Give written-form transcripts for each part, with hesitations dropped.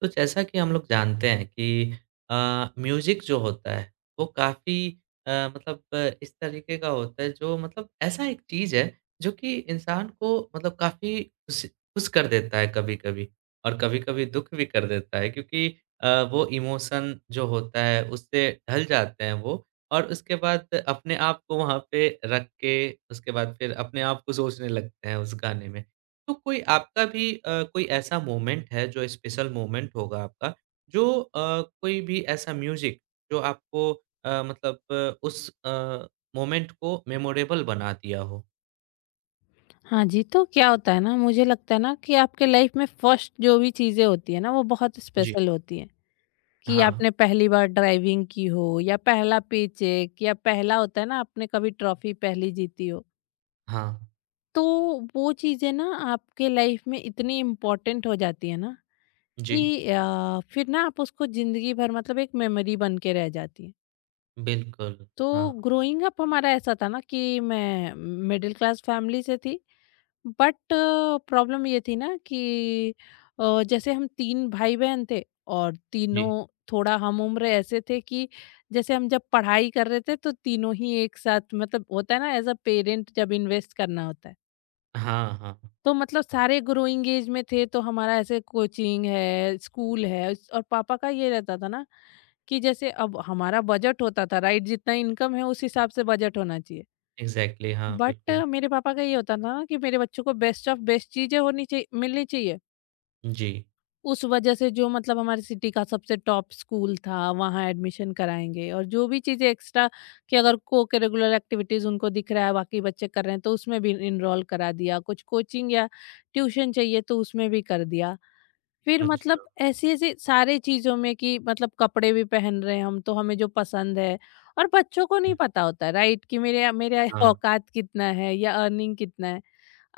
तो जैसा कि हम लोग जानते हैं कि अ, म्यूज़िक जो होता है वो काफ़ी मतलब इस तरीके का होता है जो मतलब ऐसा एक चीज़ है जो कि इंसान को मतलब काफ़ी खुश खुश कर देता है कभी-कभी, और कभी-कभी दुःख भी कर देता है क्योंकि वो इमोशन जो होता है उससे ढल जाते हैं वो। और उसके बाद अपने आप को वहाँ पे रख के उसके बाद फिर अपने आप को सोचने लगते हैं उस गाने में। तो कोई आपका भी कोई ऐसा मोमेंट है जो स्पेशल मोमेंट होगा आपका, जो कोई भी ऐसा म्यूजिक जो आपको मतलब मोमेंट को मेमोरेबल बना दिया हो? हाँ जी, तो क्या होता है ना मुझे लगता है ना कि आपके लाइफ में फर्स्ट जो भी चीज़ें होती है ना वो बहुत जी। स्पेशल होती हैं। कि हाँ, आपने पहली बार ड्राइविंग की हो या पहला पेचेक या पहला होता है ना आपने कभी ट्रॉफी पहली जीती हो। हाँ। तो वो चीज़ें ना आपके लाइफ में इतनी इम्पोर्टेंट हो जाती है ना जी, कि फिर ना आप उसको ज़िंदगी भर मतलब एक मेमोरी बन के रह जाती है। बिल्कुल। तो हाँ, ग्रोइंग अप हमारा ऐसा था ना कि मैं मिडिल क्लास फैमिली से थी। बट प्रॉब्लम ये थी ना कि जैसे हम तीन भाई बहन थे और जी। तीनों थोड़ा हम उम्र ऐसे थे कि जैसे हम जब पढ़ाई कर रहे थे तो तीनों ही एक साथ मतलब होता है ना एज अ पेरेंट जब इन्वेस्ट करना होता है। हाँ, हाँ। तो मतलब सारे ग्रोइंग एज में थे तो हमारा ऐसे कोचिंग है स्कूल है और पापा का ये रहता था ना कि जैसे अब हमारा बजट होता था, राइट? जितना इनकम है उस हिसाब से बजट होना चाहिए। एग्ज़ैक्टली, हाँ, बट बिल्कुल। मेरे पापा का ये होता ना कि मेरे बच्चों को बेस्ट ऑफ बेस्ट चीजें होनी चाहिए, मिलनी चाहिए। जी। उस वजह से जो मतलब हमारे सिटी का सबसे टॉप स्कूल था वहाँ एडमिशन कराएंगे, और जो भी चीज़ें एक्स्ट्रा कि अगर को करिकुलर एक्टिविटीज़ उनको दिख रहा है बाकी बच्चे कर रहे हैं तो उसमें भी इनरोल करा दिया, कुछ कोचिंग या ट्यूशन चाहिए तो उसमें भी कर दिया। फिर मतलब अच्छा, ऐसी-ऐसी सारी चीज़ों में कि मतलब कपड़े भी पहन रहे हैं हम, तो हमें जो पसंद है। और बच्चों को नहीं जी। पता होता, राइट? कि मेरे मेरे हाँ, औकात कितना है या अर्निंग कितना है।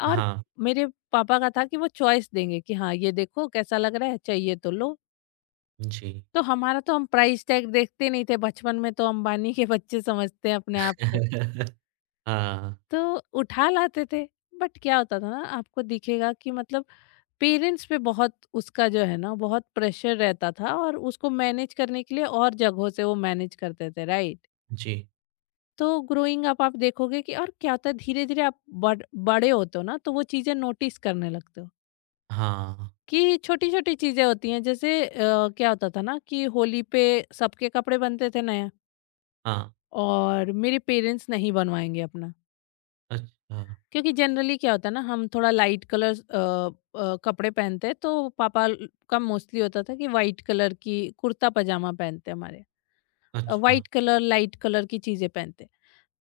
और हाँ, मेरे पापा का था कि वो चॉइस देंगे कि हाँ, ये देखो कैसा लग रहा है, चाहिए तो लो। जी। तो हमारा तो हम प्राइस टैग देखते नहीं थे बचपन में, तो अंबानी के बच्चे समझते हैं अपने आप को, हाँ, तो उठा लाते थे। बट क्या होता था ना आपको दिखेगा कि मतलब पेरेंट्स पे बहुत उसका जो है ना बहुत प्रेशर रहता था, और उसको मैनेज करने के लिए और जगहों से वो मैनेज करते थे, राइट? जी। तो ग्रोइंग अप आप देखोगे कि और क्या होता है, धीरे धीरे आप बड़े होते हो ना तो वो चीजें नोटिस करने लगते हो। हाँ, कि छोटी छोटी चीजें होती हैं, जैसे क्या होता था ना कि होली पे सबके कपड़े बनते थे नए। हाँ। और मेरे पेरेंट्स नहीं बनवाएंगे अपना। अच्छा, क्योंकि जनरली क्या होता है ना हम थोड़ा लाइट कलर कपड़े पहनते हैं तो पापा का मोस्टली होता था कि वाइट कलर की कुर्ता पजामा पहनते हैं, हमारे अच्छा, वाइट कलर लाइट कलर की चीजें पहनते हैं।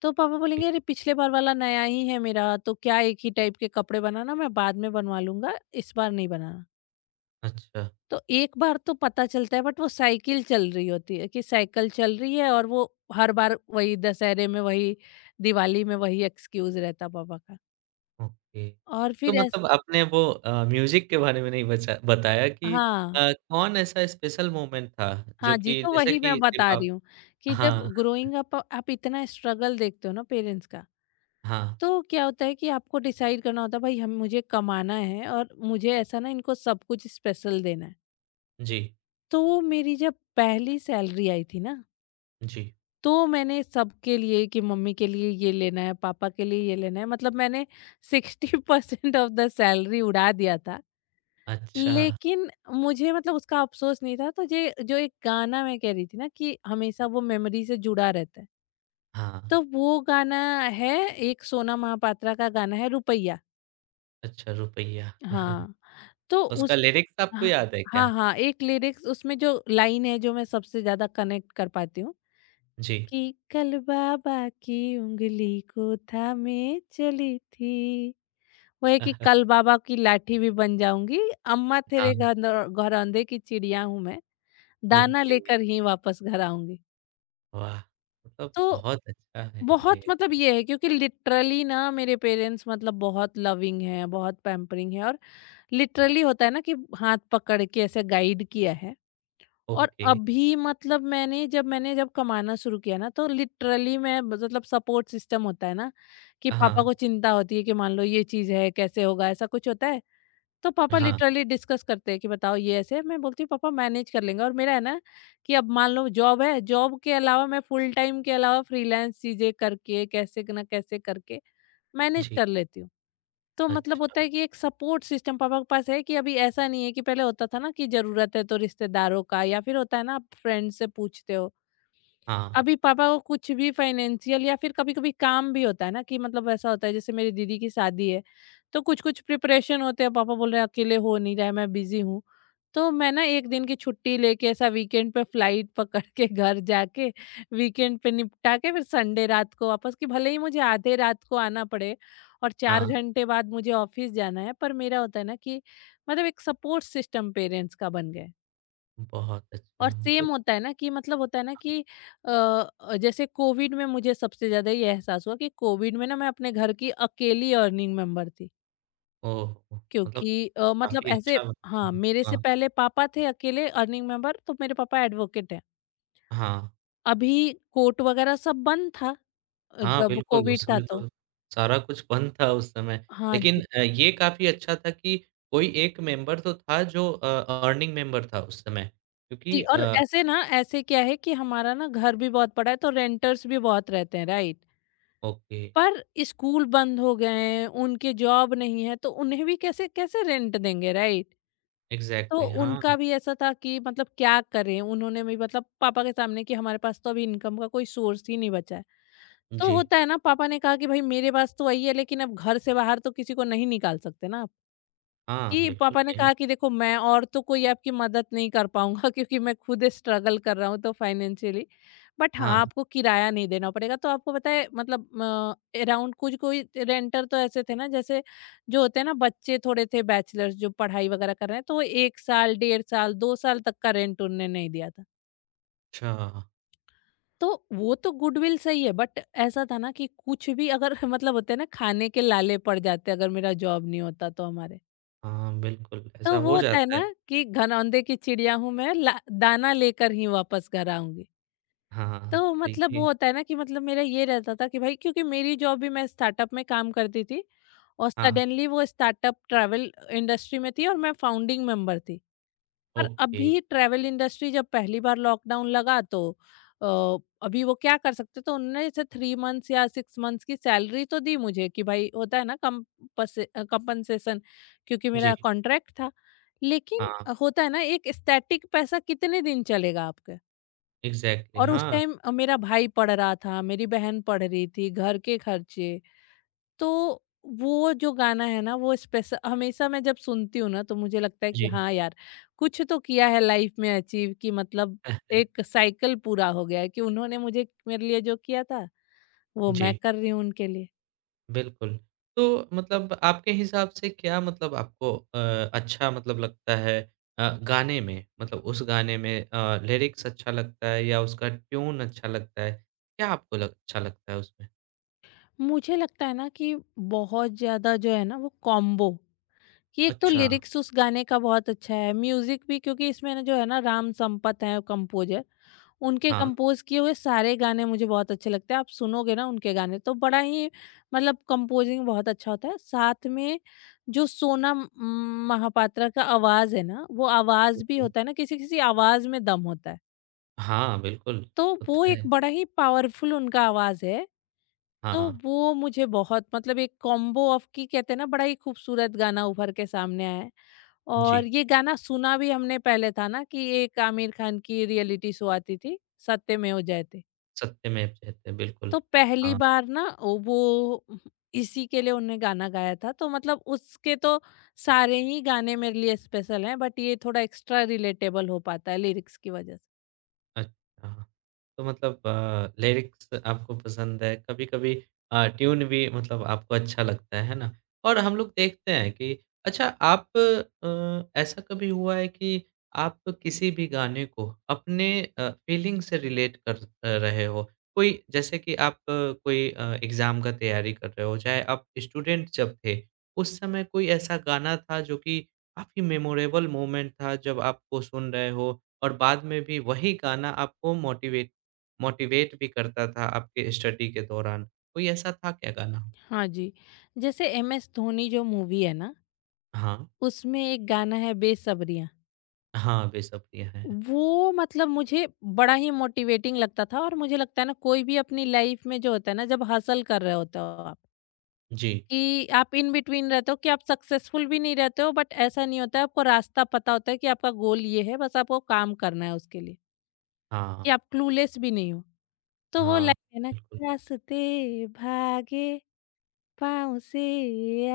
तो पापा बोलेंगे जी, अरे पिछले बार वाला नया ही है मेरा, तो क्या एक ही टाइप के कपड़े बनाना? मैं बाद में बनवा लूंगा, इस बार नहीं बनाना। अच्छा। तो एक बार तो पता चलता है बट वो साइकिल चल रही होती है कि साइकिल चल रही है, और वो हर बार वही दशहरे में वही दिवाली में वही एक्सक्यूज रहता पापा का। ओके। और तो फिर ऐस- मतलब आपने वो म्यूज़िक के बारे में नहीं बचा बताया कि हाँ, कौन ऐसा स्पेशल मोमेंट था जो हाँ जी, कि तो जैसे वही कि मैं बता दीपा। रही हूँ कि जब हाँ, ग्रोइंग अप आप इतना स्ट्रगल देखते हो ना पेरेंट्स का, हाँ। तो क्या होता है कि आपको डिसाइड करना होता है भाई हम मुझे कमाना है और मुझे ऐसा ना इनको सब कुछ स्पेशल देना है। जी, तो मेरी जब पहली सैलरी आई थी ना, जी। तो मैंने सबके लिए कि मम्मी के लिए ये लेना है, पापा के लिए ये लेना है, मतलब मैंने 60% ऑफ द सैलरी उड़ा दिया था। अच्छा, लेकिन मुझे मतलब उसका अफ़सोस नहीं था, तो जे जो एक गाना मैं कह रही थी ना कि हमेशा वो मेमोरी से जुड़ा रहता है। हाँ। तो वो गाना है, एक सोना महापात्रा का गाना है रुपैया। अच्छा रुपैया। हाँ। तो उसका उस लिरिक्स आपको हाँ, याद है क्या? हाँ, हाँ, एक लिरिक्स उसमें जो लाइन है जो मैं सबसे ज़्यादा कनेक्ट कर पाती हूँ जी। कि कल बाबा की उँगली को थामे चली थी, वो है कि कल बाबा की लाठी भी बन जाऊँगी, अम्मा हाँ, तेरे घनौ घरौंदे की चिड़िया हूँ मैं। दाना ओके। लेकर ही वापस घर आऊँगी। वाह! मतलब तो बहुत अच्छा है बहुत ये। मतलब ये है क्योंकि लिटरली ना मेरे पेरेंट्स मतलब बहुत लविंग हैं, बहुत पैम्परिंग हैं, और लिटरली होता है ना कि हाथ पकड़ के ऐसे गाइड किया है। और ओके। अभी मतलब मैंने जब कमाना शुरू किया ना तो लिटरली मैं मतलब सपोर्ट सिस्टम होता है ना कि पापा हाँ, को चिंता होती है कि मान लो ये चीज़ है, कैसे होगा? ऐसा कुछ होता है तो पापा हाँ। लिटरली डिस्कस करते हैं कि बताओ ये ऐसे है। मैं बोलती हूँ पापा मैनेज कर लेंगे, और मेरा है ना कि अब मान लो जॉब है, जॉब के अलावा मैं फुल टाइम के अलावा फ्रीलांस चीजें करके कैसे ना कैसे करके मैनेज जी। कर लेती हूँ। तो मतलब होता अच्छा। है कि एक सपोर्ट सिस्टम पापा के पास है, कि अभी ऐसा नहीं है कि पहले होता था ना कि जरूरत है तो रिश्तेदारों का, या फिर होता है ना आप फ्रेंड से पूछते हो। हाँ, अभी पापा को कुछ भी फाइनेंशियल या फिर कभी-कभी काम भी होता है ना कि मतलब ऐसा होता है जैसे मेरी दीदी की शादी है, तो कुछ-कुछ प्रिपरेशन होते हैं, पापा बोल रहे हैं अकेले हो नहीं रहा है, मैं बिज़ी हूँ। तो मैं ना 1 दिन की छुट्टी लेके ऐसा वीकेंड पे फ्लाइट पकड़ के घर जाके वीकेंड पे निपटा के फिर संडे रात को वापस, कि भले ही मुझे आधे रात को आना पड़े और 4 हाँ। घंटे बाद मुझे ऑफिस जाना है, पर मेरा होता है ना कि मतलब एक सपोर्ट सिस्टम पेरेंट्स का बन गया है। बहुत अच्छा और मतलब सेम होता है ना कि मतलब होता है ना कि जैसे कोविड में मुझे सबसे ज़्यादा ये एहसास हुआ कि कोविड में ना मैं अपने घर की अकेली अर्निंग मेंबर थी। ओह! मतलब क्योंकि मतलब काफ़ी ऐसे, अच्छा ब हाँ, मेरे से हाँ, पहले पापा थे अकेले अर्निंग मेंबर, तो मेरे पापा एडवोकेट हैं। हाँ। अभी कोर्ट वगैरह सब बंद था हाँ, जब बिल्कुल, कोविड उस था समय तो। तो सारा कुछ बंद था उस समय। हाँ लेकिन जी। ये काफ़ी अच्छा था कि कोई एक मेंबर तो था जो अर्निंग मेंबर था उस समय, क्योंकि जी और ऐसे ना ऐसे क्या है कि हमारा ना घर भी बहुत बड़ा है, तो रेंटर्स भी बहुत रहते हैं, राइट? ओके, पर स्कूल बंद हो गए हैं, उनके जॉब नहीं है तो उन्हें भी कैसे कैसे रेंट देंगे, राइट? तो इग्ज़ैक्टली, हाँ, उनका भी ऐसा था कि मतलब क्या करें? उन्होंने भी मतलब पापा के सामने कि हमारे पास तो अभी इनकम का कोई सोर्स ही नहीं बचा है। तो जी। होता है ना पापा ने कहा कि भाई मेरे पास तो वही है, लेकिन अब घर से बाहर तो किसी को नहीं निकाल सकते ना, हाँ, कि बिल्कुल पापा ने टाइम कहा कि देखो मैं और तो कोई आपकी मदद नहीं कर पाऊँगा क्योंकि मैं खुद स्ट्रगल कर रहा हूँ तो फाइनेंशियली। बट हाँ, हाँ, आपको किराया नहीं देना पड़ेगा। तो आपको पता है मतलब अराउंड कुछ कोई रेंटर तो ऐसे थे ना जैसे जो होते हैं ना बच्चे थोड़े थे बैचलर्स जो पढ़ाई वगैरह कर रहे हैं, तो वो 1 साल, डेढ़ साल, 2 साल तक का रेंट उनने नहीं दिया था। अच्छा। तो वो तो गुडविल सही है, बट ऐसा था ना कि कुछ भी अगर मतलब होते हैं ना खाने के लाले पड़ जाते अगर मेरा जॉब नहीं होता तो हमारे। हाँ, बिल्कुल, ऐसा तो वो हो होता है जाता ना है। कि घनौंदे की चिड़िया हूँ मैं ला दाना लेकर ही वापस घर आऊँगी। हाँ, तो मतलब वो देखिए होता है ना कि मतलब मेरा ये रहता था कि भाई क्योंकि मेरी जॉब भी मैं स्टार्टअप में काम करती थी और हाँ, सडनली वो स्टार्टअप ट्रैवल इंडस्ट्री में थी और मैं फाउंडिंग मेंबर थी। पर ओके। अभी ट्रैवल इंडस्ट्री जब पहली बार लॉकडाउन लगा तो अ, अभी वो क्या कर सकते, तो उन्होंने जैसे 3 मंथ्स या 6 मंथ्स की सैलरी तो दी मुझे कि भाई होता है ना कंपनसेशन, क्योंकि जी, मेरा कॉन्ट्रैक्ट था। लेकिन हाँ, होता है ना एक स्टैटिक पैसा कितने दिन चलेगा आपके। इग्ज़ैक्टली, और उस हाँ, टाइम मेरा भाई पढ़ रहा था, मेरी बहन पढ़ रही थी, घर के खर्चे। तो वो जो गाना है ना वो स्पेशल हमेशा मैं जब सुनती हूँ ना तो मुझे लगता है कि जी। हाँ यार, कुछ तो किया है लाइफ में अचीव, कि मतलब एक साइकिल पूरा हो गया है कि उन्होंने मुझे मेरे लिए जो किया था वो मैं जी। कर रही हूँ उनके लिए। बिल्कुल। तो मतलब आपके हिसाब से क्या मतलब आपको अच्छा मतलब लगता है गाने में? मतलब उस गाने में लिरिक्स अच्छा लगता है या उसका ट्यून अच्छा लगता है? क्या आपको लग अच्छा लगता है उसमें? मुझे लगता है ना कि बहुत ज्यादा जो है ना वो कॉम्बो, कि एक तो अच्छा, लिरिक्स उस गाने का बहुत अच्छा है, म्यूजिक भी क्योंकि इसमें ना जो है ना राम संपत है कंपोजर। उनके हाँ, कंपोज़ किए हुए सारे गाने मुझे बहुत अच्छे लगते हैं। आप सुनोगे ना उनके गाने तो बड़ा ही मतलब कंपोज़िंग बहुत अच्छा होता है। साथ में जो सोनम महापात्रा का आवाज़ है ना, वो आवाज़ भी बिल्कुल। होता है ना किसी-किसी आवाज़ में दम होता है। हाँ, बिल्कुल, तो वो होता एक है। बड़ा ही पावरफुल उनका आवाज़ है। तो हाँ, वो मुझे बहुत मतलब एक कॉम्बो ऑफ, की कहते हैं ना, बड़ा ही खूबसूरत गाना उभर के सामने आया है। और जी, ये गाना सुना भी हमने पहले था ना कि एक आमिर खान की रियलिटी शो आती थी, सत्यमेव जयते। सत्यमेव जयते बिल्कुल, तो पहली हाँ। बार ना ओ वो इसी के लिए उन्होंने गाना गाया था तो मतलब उसके तो सारे ही गाने मेरे लिए स्पेशल हैं बट ये थोड़ा एक्स्ट्रा रिलेटेबल हो पाता है लिरिक्स की वजह से। अच्छा, तो मतलब लिरिक्स आपको पसंद है, कभी-कभी ट्यून भी मतलब आपको अच्छा लगता है ना? और हम लोग देखते हैं कि अच्छा ऐसा कभी हुआ है कि आप किसी भी गाने को अपने फीलिंग से रिलेट कर रहे हो? कोई जैसे कि आप कोई एग्ज़ाम का तैयारी कर रहे हो, चाहे आप स्टूडेंट जब थे, उस समय कोई ऐसा गाना था जो कि काफ़ी मेमोरेबल मोमेंट था जब आप वो सुन रहे हो, और बाद में भी वही गाना आपको मोटिवेट मोटिवेट भी करता था आपके स्टडी के दौरान। कोई ऐसा था क्या गाना? हाँ जी, जैसे एम एस धोनी जो मूवी है ना हाँ। उसमें एक गाना है बेसब्रियाँ। हाँ, बेसब्रियाँ है। वो मतलब मुझे बड़ा ही मोटिवेटिंग लगता था। और मुझे लगता है ना कोई भी अपनी लाइफ में जो होता है ना जब हासिल कर रहे होते हो आप जी। कि आप इन बिटवीन रहते हो, कि आप सक्सेसफुल भी नहीं रहते हो बट ऐसा नहीं होता है, आपको रास्ता पता होता है कि आपका गोल ये है, बस आपको काम करना है उसके लिए, हाँ, कि आप क्लूलेस भी नहीं हो। तो वो हाँ, लाइन है ना, बिल्कुल। रास्ते भागे पाँव से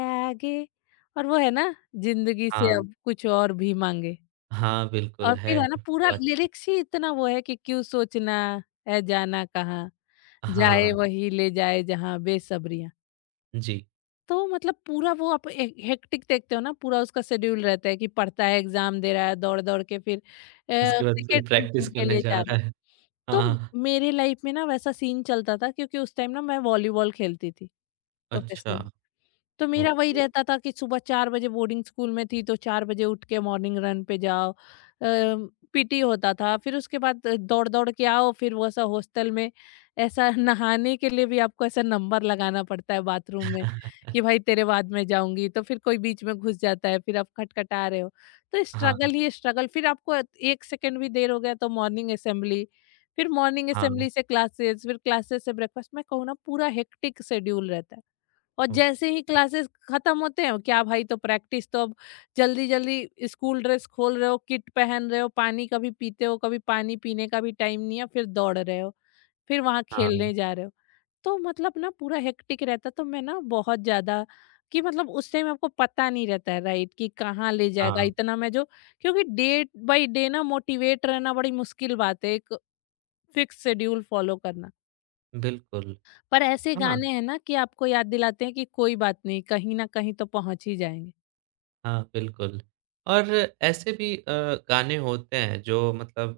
आगे। और वो है ना, जिंदगी से हाँ, अब कुछ और भी मांगे। हाँ, बिल्कुल और फिर है। है ना तो पूरा अच्छा लिरिक्स ही इतना वो है कि क्यों सोचना है जाना कहाँ, जाए हाँ, वही ले जाए जहाँ बेसब्रियां। जी। तो मतलब पूरा वो आप हे हेक्टिक देखते हो ना, पूरा उसका शेड्यूल रहता है कि पढ़ता है, एग्ज़ाम दे रहा है, दौड़-दौड़ के फिर उसके बाद फिर क्रिकेट प्रैक्टिस ट्रेनिंग के करने लिए जा जा रहा रहा है। है। तो हाँ, मेरे लाइफ़ में ना वैसा सीन चलता था, क्योंकि उस टाइम ना मैं वॉलीबॉल खेलती थी अच्छा, प्रोफेशनली। तो मेरा वही ओके। रहता था कि सुबह 4 बजे बोर्डिंग स्कूल में थी, तो 4 बजे उठ के मॉर्निंग रन पे जाओ। पीटी होता था, फिर उसके बाद दौड़-दौड़ के आओ, फिर वो ऐसा हॉस्टल में ऐसा नहाने के लिए भी आपको ऐसा नंबर लगाना पड़ता है बाथरूम में कि भाई तेरे बाद में जाऊँगी। तो फिर कोई बीच में घुस जाता है, फिर आप खटखटा रहे हो। तो हाँ, स्ट्रगल ही स्ट्रगल। फिर आपको 1 सेकंड भी देर हो गया तो मॉर्निंग असेंबली, फिर मॉर्निंग हाँ, असेंबली से क्लासेस, फिर क्लासेस से ब्रेकफास्ट। मैं कहूँ ना पूरा हेक्टिक शेड्यूल रहता है। और जैसे ओके। ही क्लासेस खत्म होते हैं क्या भाई, तो प्रैक्टिस। तो अब जल्दी जल्दी स्कूल ड्रेस खोल रहे हो, किट पहन रहे हो, पानी कभी पीते हो, कभी पानी पीने का भी टाइम नहीं है, फिर दौड़ रहे हो, फिर वहां खेलने हाँ, जा रहे हो। तो मतलब ना पूरा हेक्टिक रहता, तो मैं ना बहुत ज्यादा कि मतलब उस टाइम आपको पता नहीं रहता है राइट, कि कहाँ ले जाएगा हाँ, इतना मैं जो, क्योंकि डे बाई डे ना मोटिवेट रहना बड़ी मुश्किल बात है, एक फिक्स शेड्यूल फॉलो करना। बिल्कुल। पर ऐसे हाँ। गाने हैं ना कि आपको याद दिलाते हैं कि कोई बात नहीं, कहीं ना कहीं तो पहुंच ही जाएंगे। हाँ, बिल्कुल। और ऐसे भी गाने होते हैं जो मतलब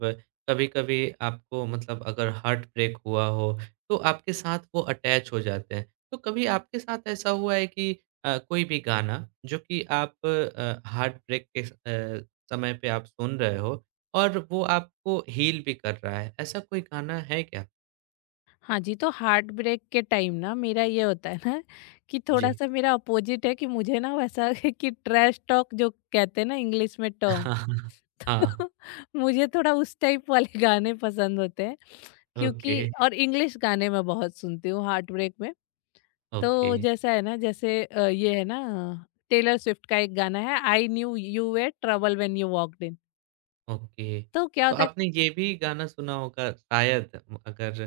कभी-कभी आपको मतलब अगर हार्ट ब्रेक हुआ हो, तो आपके साथ वो अटैच हो जाते हैं। तो कभी आपके साथ ऐसा हुआ है कि कोई भी गाना जो कि आप हार्ट ब्रेक के समय पे आप सुन रहे हो और वो आपको हील भी कर रहा है, ऐसा कोई गाना है क्या? हाँ जी, तो हार्ट ब्रेक के टाइम ना मेरा ये होता है ना कि थोड़ा जी। सा मेरा अपोजिट है, कि मुझे ना वैसा है कि ट्रैश टॉक जो कहते हैं ना इंग्लिश में टर्म। हाँ, हाँ मुझे थोड़ा उस टाइप वाले गाने पसंद होते हैं, क्योंकि ओके, और इंग्लिश गाने मैं बहुत सुनती हूँ हार्ट ब्रेक में। ओके। तो जैसा है ना जैसे ये है ना टेलर स्विफ्ट का एक गाना है, I knew you were trouble when you walked in. Okay. तो क्या तो होता है, आपने ये भी गाना सुना होगा शायद अगर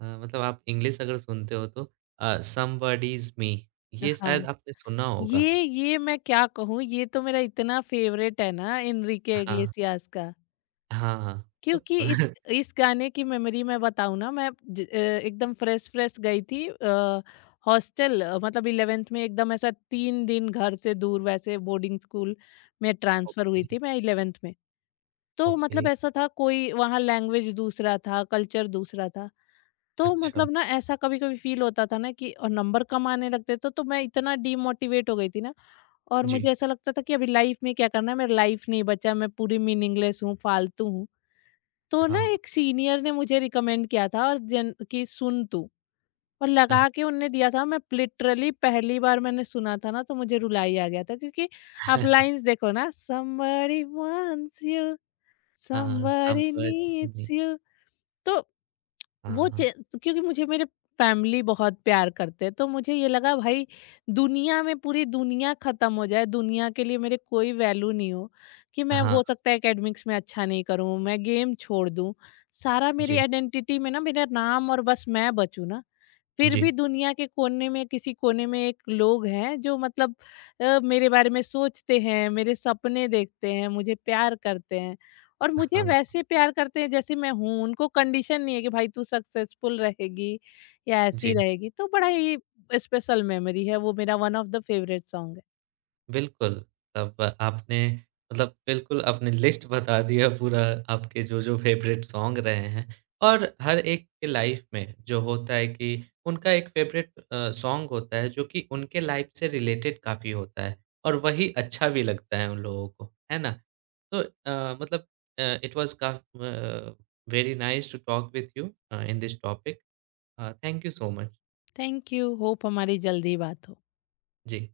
मतलब आप इंग्लिश अगर सुनते हो तो समबडी इज़ मी, ये हाँ, शायद आपने सुना होगा। ये मैं क्या कहूँ, ये तो मेरा इतना फेवरेट है ना, एनरिके हाँ, इग्लेसियास का। हाँ, हाँ। तो क्योंकि इस इस गाने की मेमोरी मैं बताऊँ ना, मैं एकदम फ्रेश फ्रेश गई थी हॉस्टल, मतलब इलेवेंथ में। एकदम ऐसा तीन दिन घर से दूर, वैसे बोर्डिंग स्कूल में ट्रांसफर ओके, हुई थी मैं इलेवेंथ में। तो मतलब ओके, ऐसा था, कोई वहाँ लैंग्वेज दूसरा था, कल्चर दूसरा था। तो अच्छा। मतलब ना ऐसा कभी कभी फील होता था ना, कि और नंबर कम आने लगते थे, तो मैं इतना डीमोटिवेट हो गई थी ना। और मुझे जी, ऐसा लगता था कि अभी लाइफ में क्या करना है, मेरा लाइफ नहीं बचा, मैं पूरी मीनिंगलेस हूँ, फालतू हूँ। तो ना हाँ। एक सीनियर ने मुझे रिकमेंड किया था और जन कि सुन तू, और लगा के उनने दिया था। मैं लिटरली पहली बार मैंने सुना था ना, तो मुझे रुलाई आ गया था, क्योंकि आप लाइंस देखो ना, somebody wants you, हाँ, somebody needs समबडी you। तो वो हाँ, चे, क्योंकि मुझे मेरे फैमिली बहुत प्यार करते हैं, तो मुझे ये लगा, भाई दुनिया में, पूरी दुनिया खत्म हो जाए, दुनिया के लिए मेरे कोई वैल्यू नहीं हो, कि मैं हाँ, हो सकता है एकेडमिक्स में अच्छा नहीं करूं, मैं गेम छोड़ दूं, सारा मेरी जी, आइडेंटिटी में ना मेरा नाम, और बस मैं बचूं ना, फिर भी जी, दुनिया के कोने में, किसी कोने में एक लोग हैं जो मतलब मेरे बारे में सोचते हैं, मेरे सपने देखते हैं, मुझे प्यार करते हैं। और मुझे हाँ, वैसे प्यार करते हैं जैसे मैं हूँ, उनको कंडीशन नहीं है कि भाई तू सक्सेसफुल रहेगी या ऐसी जी। रहेगी। तो बड़ा ही स्पेशल मेमोरी है वो, मेरा one of the favourite song है। बिल्कुल, तब आपने मतलब बिल्कुल आपने लिस्ट बता दिया पूरा, आपके जो-जो फ़ेवरेट सॉन्ग रहे हैं, और हर एक के लाइफ़ में जो होता है कि उनका एक फ़ेवरेट सॉन्ग होता है जो कि उनके लाइफ़ से रिलेटेड काफ़ी होता है, और वही अच्छा भी लगता है उन लोगों को, है ना? तो मतलब अ, इट वाज़ काफ़ uh, very nice to talk with you in this topic. Thank you so much. Thank you, hope हमारी जल्दी बात हो। जी।